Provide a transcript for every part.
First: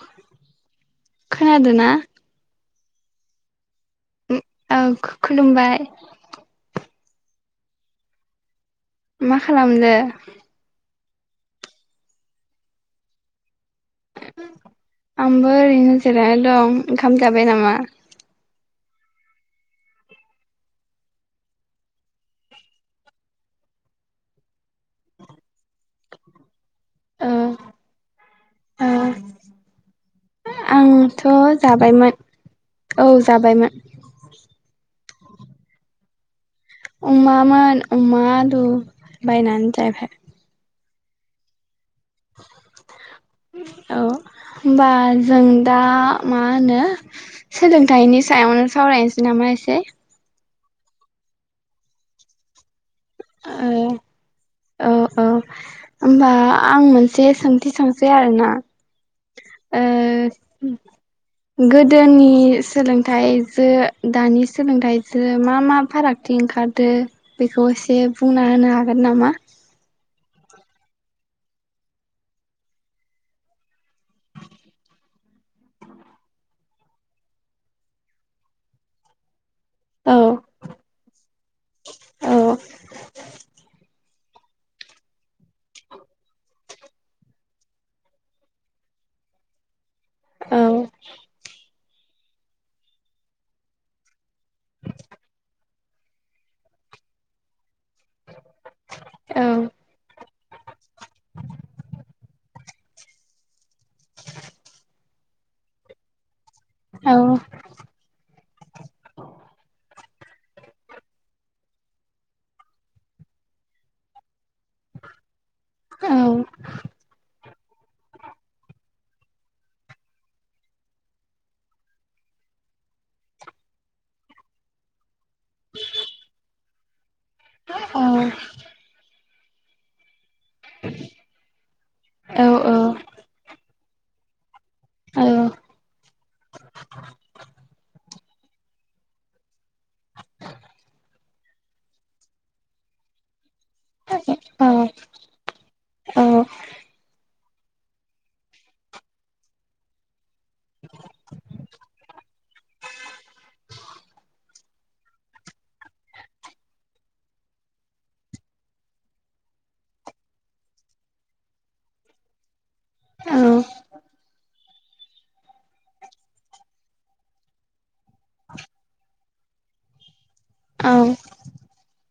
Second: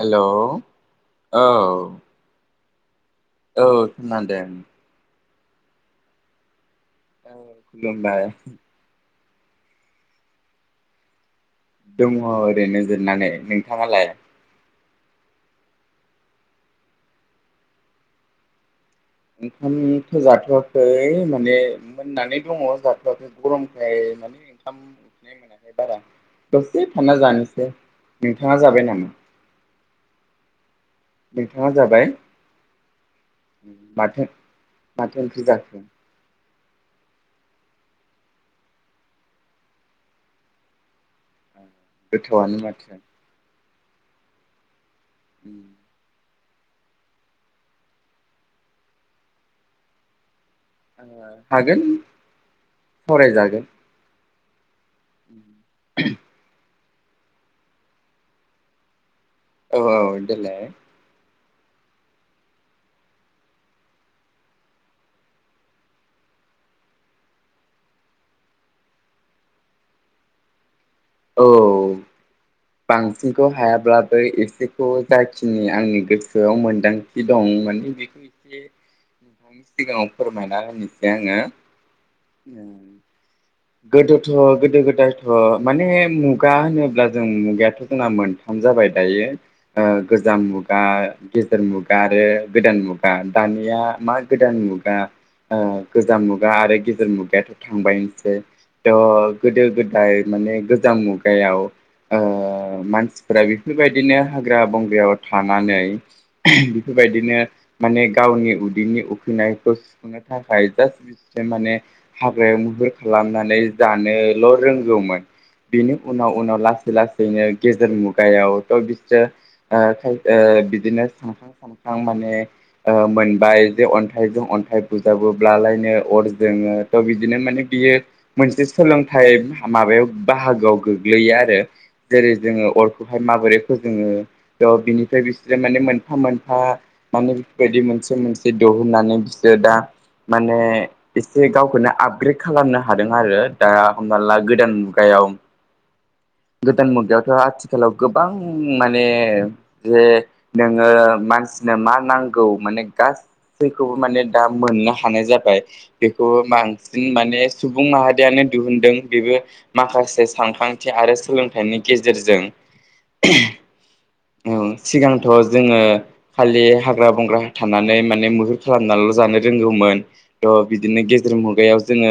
Hello खोनादोना औ औ खोनादों। औ खुलुमबाय। औ खुलुमबाय मा खालामदो? दङ ओरैनो जिरायनानै नों नोंथाङा लाय? आंबो ओरैनो जिराया दं ओंखाम जाबाय नामा? ओंखामथ' जाथ'आाखै माने मोननानै दङ जाथ'आाखै गरमखाय माने ओंखाम उखैनाय मोनाखै बारा। दसे थानना ओ जानोसै नोंथाङा ओ जाबाय नामा? आंथ' नोंथाङा जाबाय जाबायमोन औ जाबायमोन। माथो माथो ओंख्रि जाखो अमामोन अमा दु बायनानै जाबाय। गोथावआनो माथो। औ होनबा जों दा। मा होनो सोलोंथाइनि सायावनो सावरायनोसै नामा एसे। हागोन। सावराय जागोन ओ औ औ ओमबा। आं मोनसे सोंथि सोंसै आरोना। औ औ देलाय ओ गोदोनि सोलोंथाइजो दानि सोलोंथाइजो मा मा फारागथि ओंखारदो बेखौ एसे बुंना होनो हागोन नामा? औ बांसिनखौ हायाब्लाबो एसेखौ जाखिनि आंनि गोसोआव मोनदांथि दं माने बेखौ एसे। मिग औ म द मिसे आङो औ उम गोदोथ' गोदो गोदायथ' माने मुगा होनोब्ला जों मुगायाथ' जोंना मोनथाम जाबाय दायो। गोजाम औ मुगा गेजेर मुगा मुगा आरो गोदान मुगा दानिया मा गोदान मुगा गोजाम मुगा आरो गेजेर मुगायाथ' थांबायनोसै। थ' औ गोदो गोदाय माने गोजां मुगायाव मानसिफोरा बेफोरबायदिनो हाग्रा बंगायाव थानानै औ बेफोरबायदिनो माने गावनि उदैनि उखैनायखौ सुख'नो थाखाय जास्ट बि माने हाग्रायाव मुहुर खालामनाय। जानोल' रोंगौमोन बिनि औ उनाव उनाव लासै लासैनो गेजेर मुगायाव थ' बिसोरो ओ बिदिनो सानखां सानखां माने मोनबाय जे अन्थाइजों अन्थाइ बुजाबोब्लालायनो अर जोङो थ' बिदिनो माने बियो। औ मोनसे सोलोंथाइ माबायाव बाहागोआव गोग्लैयो आरो जेरै जोङो अरखौहाय माबोरै फोजोङो थ' बिनिफ्राय औ बिसोरो माने मोनफा मोनफा माने बेफोरबायदि मोनसे मोनसे दिहुननानै बिसोरो दा माने एसे गावखौनो आपग्रेड खालामनो हादों आरो दा हना ला गोदान मुगायाव गोदान मुगायावथ' आथिखालाव गोबां माने जे नोङो मानसिनो मा नांगौ माने गासैखौबो माने दा मोननो हानाय जाबाय बेखौ बांसिन माने सुबुं माहारियानो दिहुनदों बेबो माखासे सानखांथि आरो सोलोंथाइनि गेजेरजों औ [unintelligible] औ सिगांथ' जोङो खालि हाग्रा बंग्रा थानानै माने मैहुर खालामनानैल' जानो रोंगौमोन थ' बिदिनो औ गेजेर मुगायाव जोङो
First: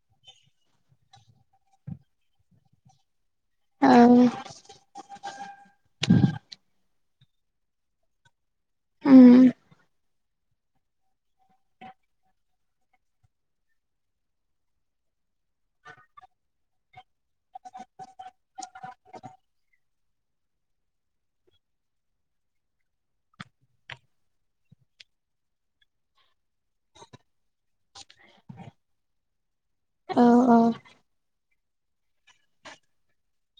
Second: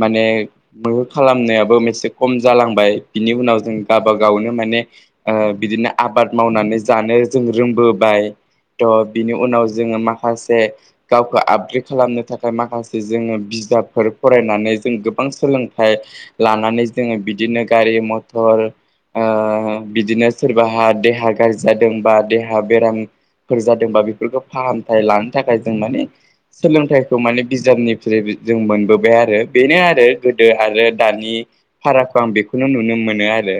माने मैहुर खालामनायाबो मोनसे खम जालांबाय बिनि उनाव जों गावबा औ गावनो माने ओ बिदिनो आबाद मावनानै जानो जों रोंबोबाय थह बिनि उम उनाव जोङो माखासे गावखौ आपग्रेड खालामनो थाखाय माखासे जोङो बिजाबफोर फरायनानै जों गोबां सोलोंथाइ लानानै जोङो बिदिनो गारि मथर ओ बिदिनो सोरबाहा दे हा गाज्रि जादों बा देहा बेरामफोर जादोंबा बेफोरखौ फाहामथाय लानो थाखाय जों माने सोलोंथाइखौ माने बिजाबनिख्रुइ जों मोनबोबाय आरो बेनो आरो औ गोदो आरो दानि फारागखौ आं बेखौनो नुनो मोनो आरो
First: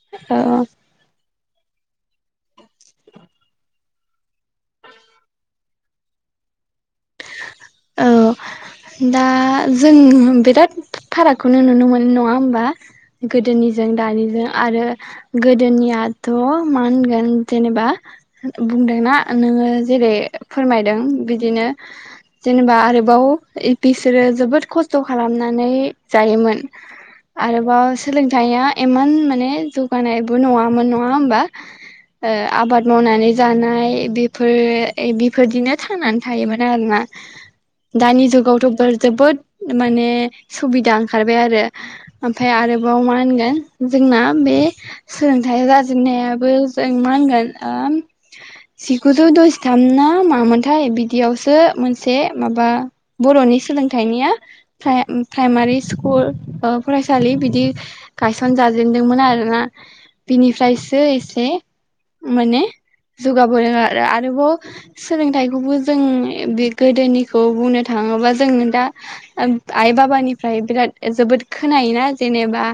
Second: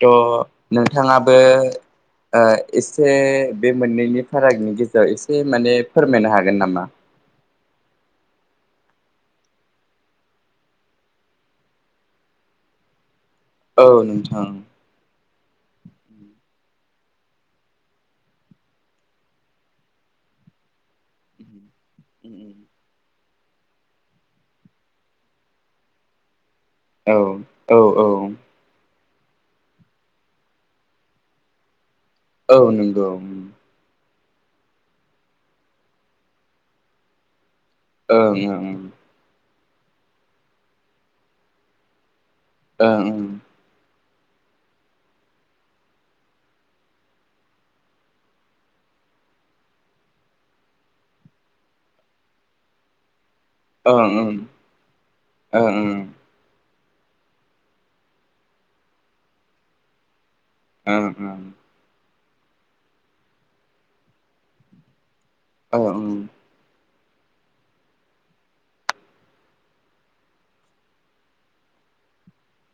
थ' औ औ नोंथाङाबो [inaudible] ओ एसे बे मोननैनि फारागनि गेजेराव एसे माने फोरमायनो हागोन नामा औ दा जों बिराद फारागखौनो नुनो मोनो नङा होमबा औ गोदोनिजों नोंथां दानिजों आरो गोदोनियाथ' मा होनगोन जेनेबा बुंदोंना नोङो जेरै फोरमायदों बिदिनो जेनेबा आरोबाव बिसोरो जोबोद खस्थ' खालामनानै जायोमोन औ औ आरोबाव औ सोलोंथाइया इमान माने जौगानायबो नङामोन नङा होमबा ओ औ आबाद नंगौ मावनानै जानाय बे फोर बेफोरबादिनो थांनानै थायोमोन आरोना दानि ओं जु ओं गावथ' जोबोद माने सुबिदा ओंखारबाय आरो ओमफ्राय आरोबाव मा ओं होनगोन जोंना बे सोलोंथाइ जाजेननायाबो जों मा होनगोन ओ जिगुजौ द'जिथाम ना मामोनथाय बिदियावसो मोनसे माबा बर'नि ओं सोलोंथाइनिया ओं प्राइ ओं प्राइमारि स्कुल ओ फरायसालि बिदि गायसन जाजेेनदोंमोन आरोना बिनिफ्रायसो ओं एसे माने जौगाबोदों आरोबाव ओं सोलोंथाइखौबो जों ओं बे गोदोनिखौ बुंनो थाङोबा जों दा आइ बाबानिफ्राय बिराद जोबोद खोनायोना जेनेबा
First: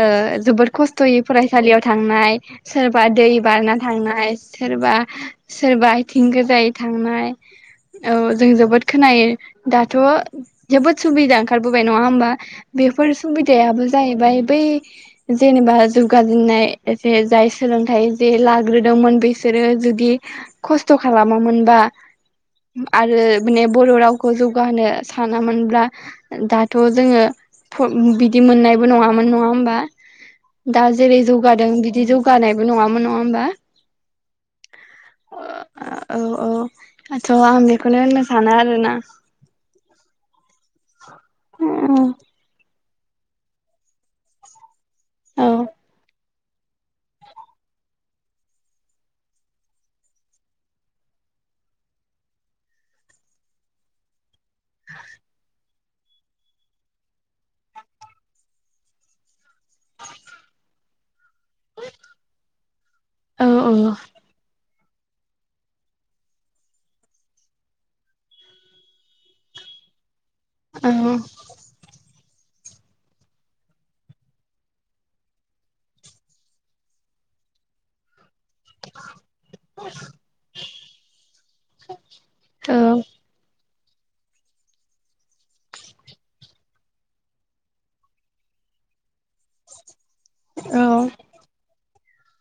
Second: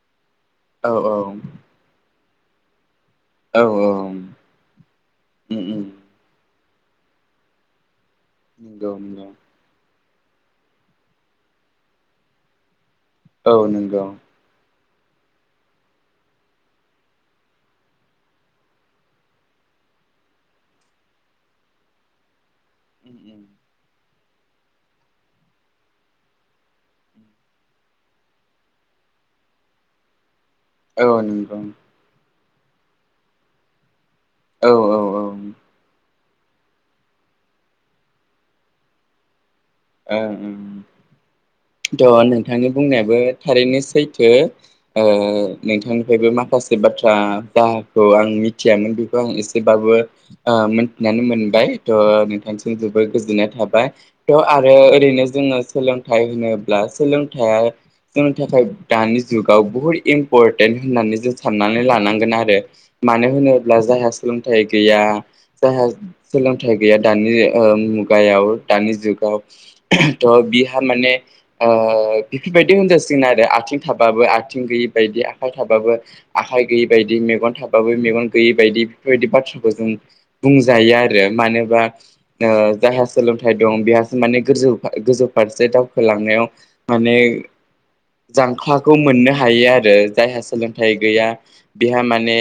ओ जोबोद औ खस्थ'यै फरायसालियाव थांनाय सोर सोरबा दै औ बारना थांनाय उम सोरबा उम सोरबा आथिं गोजायै थांनाय औ जों जोबोद नंगौ खोनायो। नंगौ दाथ' जोबोद सुबिदा ओंखारबोबाय नङा होमबा? बेफोर औ सुबिदायाबो नंगौ जाहैबाय बै जेनेबा जौगाजेननाय एसे जाय सोलोंथाइ जे लाग्रोदोंमोन बिसोरो जुदि खस्थ' खालामोमोनबा आरो उम उम माने बर' राव खौ जौगाहोनो सानामोनब्ला दाथ' जोङो बिदि मोननायबो नङामोन नङा होमबा? दा जेरै औ नंगौ जौगादों बिदि जौगानो जौगानायबो नङामोन नङा होमबा? औ औ औ औ औ दाथ' आं बेखौनो होननो सानो आरोना। ओं ओं थ' नोंथांनि बुंनायाबो थारैनो सैथो। ओ औ नोंथांनिफ्रायबो मा माखासे बाथ्रा जखौ आं मिथियामोन बेखौ आं एसेबाबो मिथिनानै मोनबाय थह नोंथांसिम जोबोर गोजोननाय थाबाय थ' आरो ओरैनो जोङो सोलोंथाइ होनोब्ला सोलोंथाइया जोंनि थाखाय दानि जुग आव बहुत इम्पर्टेन्ट होननानै जों साननानै लानांगोन आरो मानो औ औ होनोब्ला जायहा सोलोंथाइ गैया जायहा सोलोंथाइ गैया ओ दानि मुगायाव दानि जुगाव [unintelligible] द बिहा माने औ ओ बेफोरबायदि होनजासिगोन आरो आथिं थाबाबो आथिं गैयै बायदि आखाइ थाबाबो आखाइ गैयि बायदि मेगन थाबाबो मेगन गोयै बायदि बेफोरबायदि बाथ्राखौ जों बुंजायो आरो मानोबा ओ जायहा सोलोंथाइ दं बेहासो माने गोजौ गोजौ फारसे दावखोलांनायाव माने जांख्लाखौ मोननो हायो आरो। जायहा सोलोंथाइ गैया। बेहा माने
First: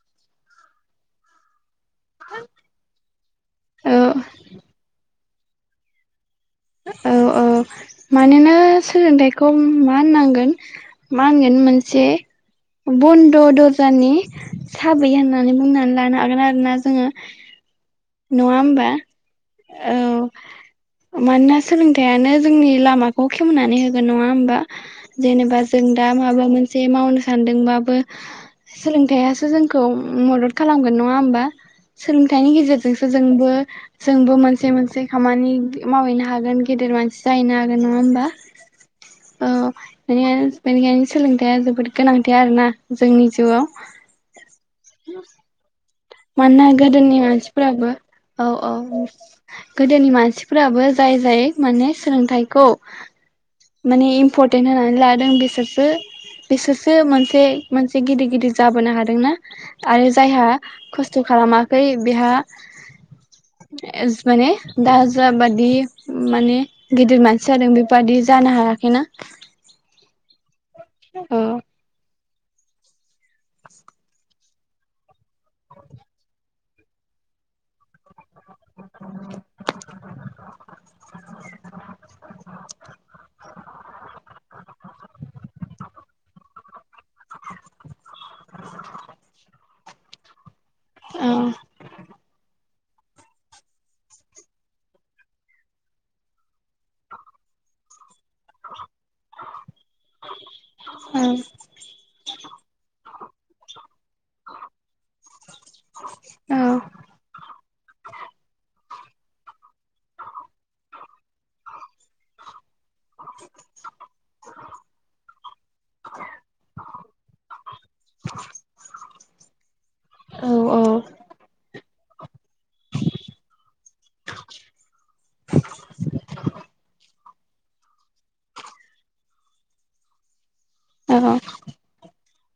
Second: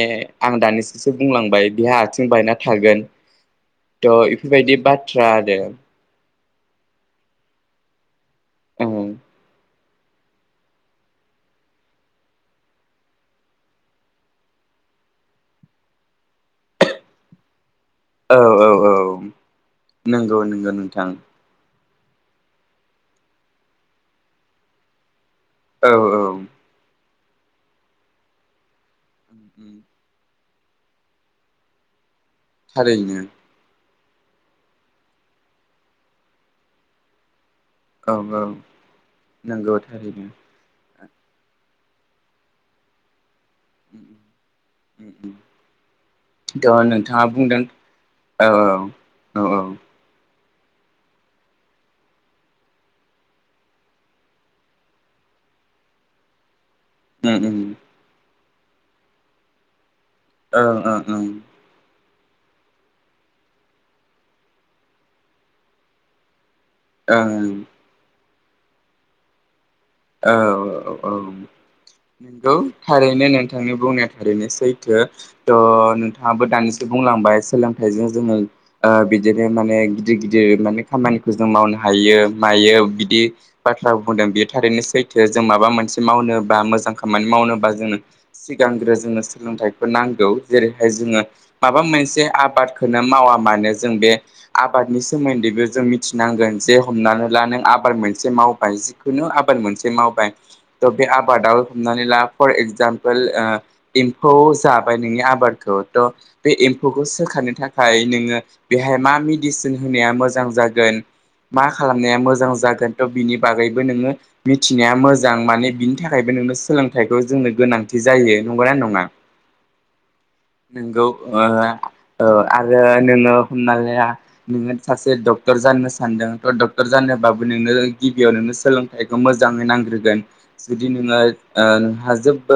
आं दानिसोसो बुंलांबाय। बेहा आथिं बायना थागोन थ' औ इफोरबायदि बाद थ्रा दो औ औ मानोना सोलोंथाइखौ मा होननांगोन मा होनगोन मोनसे बन्द दर्जानि साबि होननानै बुंनानै लानो हागोन आरोना जोङो औ नङा औ होमबा औ नंगौ नंगौ नोंथां। मानो ना सोलों थाइयानो जोंनि लामाखौ खेवनानै होगोन नङा होमबा जेनेबा जों औ दा औ माबा मोनसे मावनो सान्दोंबाबो सोलोंथाइयासो जोंखौ मदद खालामगोन नङा होमबा? सोलोंथाइनि गेजेरजोंसो थारैनो जोंबो जोंबो मोनसे मोनसे खामानि मावहैनो हागोन गेदेर मानसि जाहैनो हा गोन नङा औ होनबा औ ओ नंगौ थारैनो बेनिखायनो बेनिखायनो सोलोंथाइआ जोबोद गोनांथि आरोना जोंनि जिउआव उम उम मानोना गोदोनि मानसिफोराबो औ औ औ गोदोनि मान मानसिफोराबो जाय जाय माने सोलोंथाइखौ माने इम्परटेन्ट होनानै लादों बिसोरसो बिसोरसो ओं मोनसे मोनसे गिदिर गिदिर जाबोनो हादोंना आरो जायहा ओं ओं खस्थ खालामाखै बिहा माने दा जाबादि माने गिदिर मानसि ओं जादों बेबादि जानो हायाखै ना औ औ नोंगौ थारैनो नोंथांनि बुंनाया थारैनो सैथो थ नोंथाङाबो दानिसो बुंलांबाय सोलोंथाइजों जोङो ओ बिदिनो माने गिदिर गिदिर माने खामानिखौ जों मावनो हायो मायो बिदि बाथ्रा बुंदों बेयो थारैनो जों माबा मोनसे मावनोबा मोजां खामानि मावनोबा जों सिगांग्रो जोंनो सोलोंथाइखौ नांगौ। जेरैहाय जोङो औ औ माबा मोनसे आबाद खौनो मावा मानो जों बे आबादनि सोमोन्दैबो जों मिथिनांगोन जे हमना‌ ला नों आबाद मोनसे मावबाय जिखुनु आबाद मोन मावबाय त बे औ आबादाव हमनानै ला फर एक्जामपोल पोल ओ एम्फौ जाबाय नोंनि आबादखौ थ बे एम्फौखौ सोखानो थाखाय नोङो बे बेहाय मा मेडिसिन होनाया मोजां जागोन मा खालामनाया मोजां जागोन। बिनि बागैबो नोङो मोजां माने बिनि थाखायबो नोंनो सोलोंथाइखौ जोंनो गोनांथि जायो नंगौना नङा? [inaudible] औ नोंगौ ओ औ आरो नोङो हमनालाया नोङो सासे डक्टर जानो सानदों थ' डक्टर जानोबाबो नों गिबियाव नोंनो सोलोंथाइ मोजाङै नांग्रोगोन। जुदि नोङो ओ हाजोब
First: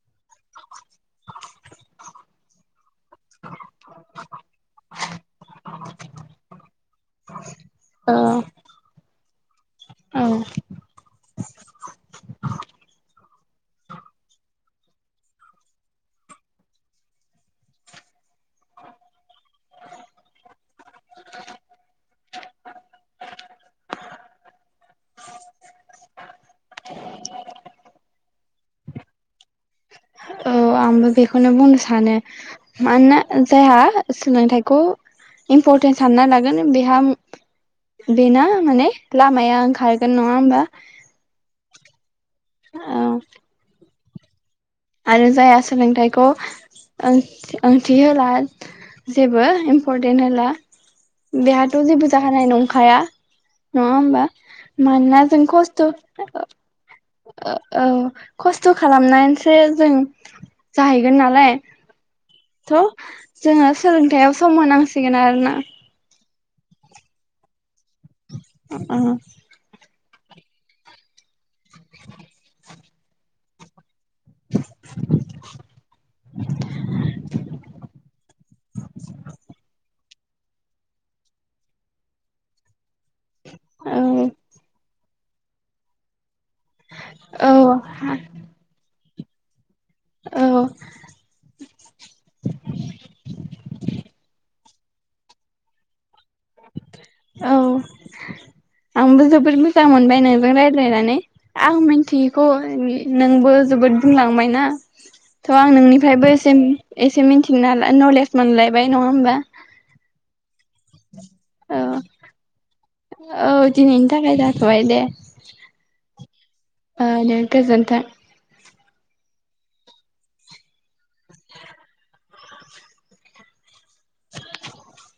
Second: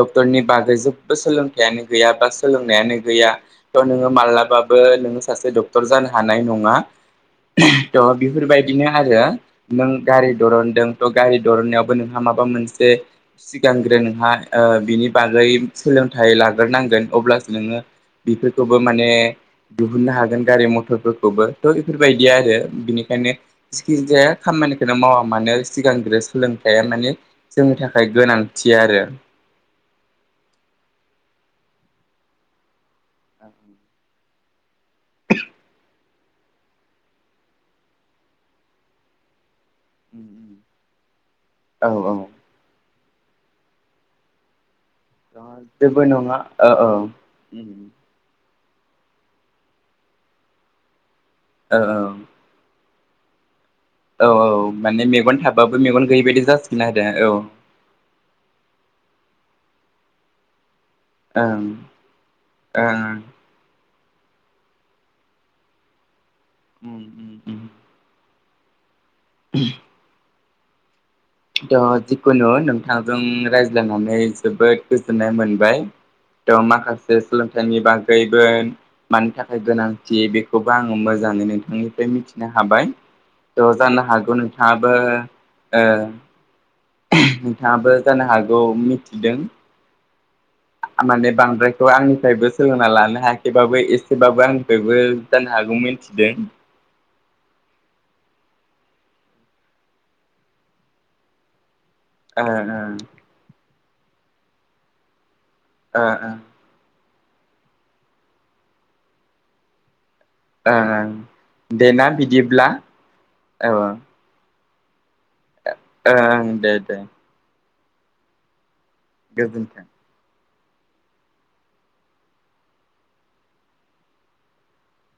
ओ डक्टरनि बागै जेबो सोलोंथाइयानो गैया बा सोलोंनायानो गैया थ' नोङो माब्लाबाबो नोङो सासे डक्टर जानो हानाय नङा थ औ बेफोरबायदिनो आरो नों औ गारि दरनदों थ' गारि दरनायावबो नोंहा माबा मोनसे सिगांग्रो नोंहा बिनि बागै सोलोंथाइ लाग्रोनांगोन अब्लासो नोङो बेफोरखौबो माने दिहुननो हागोन गारि मथर फोरखौबो थ' बेफोरबायदि आरो बिनिखायनो जिखि जाया खामानिखौनो मावा मानो सिगांग्रो सोलोंथाइया माने जोंनि थाखाय गोनांथि आरो औ आंबो बेखौनो बुंनो सानो मानोना जायहा सोलोंथाइखौ इम्परटेन्स सानना लागोन बेहा बेना माने लामाया ओं खारगोन नङा होनबा औ औ [inaudible] आरो जायहा जेबो सोलोंथाइखौ नङा औ औ ओंथि होला जेबो इम्परटेन्ट होला बेहाथ औ जेबो औ जाहानाय नंखाया। नङा होमबा औ माने मानोना मेगन जों थाबाबो खस्थ औ मेगन गैयि बायदि जासिगोन आरो औ खस्थ खालामनानैसो बे जों जाहैगोन नालाय। ओं थ ओं जोङो सोलोंथायाव सम होनांसिगोन आरो ना। उम उम अ [inaudible] दा जिखुनु नों नोंथांजों रायज्लायनानै जोबोद गोजोननाय मोनबाय थ माखासे सोलोंथाइनि बागैबो मानि थाखाय गोनांथि बेखौबो आङो मोजाङै नोंथांनिफ्राय मिथिनो हाबाय। ज जानो हागौ औ नोंथाङाबो ओ नोंथाङाबो जानो हागौ मि दों औ माने बांद्रायखौ आंनिफ्रायबो सोलोंना लानो हायाखैबाबो एसेबाबो आं बयबो दाननो हागौमोन। औ आंबो जोबोद मोजां मोनबाय नोंजों रायज्लायनानै आं मिन ओ मिथियैखौ ओ नोंबो जोबोद बुंलांबाय ना थ आं ओ ओ नोंनिफ्रायबो एसे एसे मिथिनो नालाय नलेज मोनलायबाय नङा होमबा। ओं औ दे ना बिदिब्ला औ। दिनैनि थाखाय जाथबाय दे ओ ओ दे गोजोन [inaudible] गोजोनथों [inaudible] [inaudible]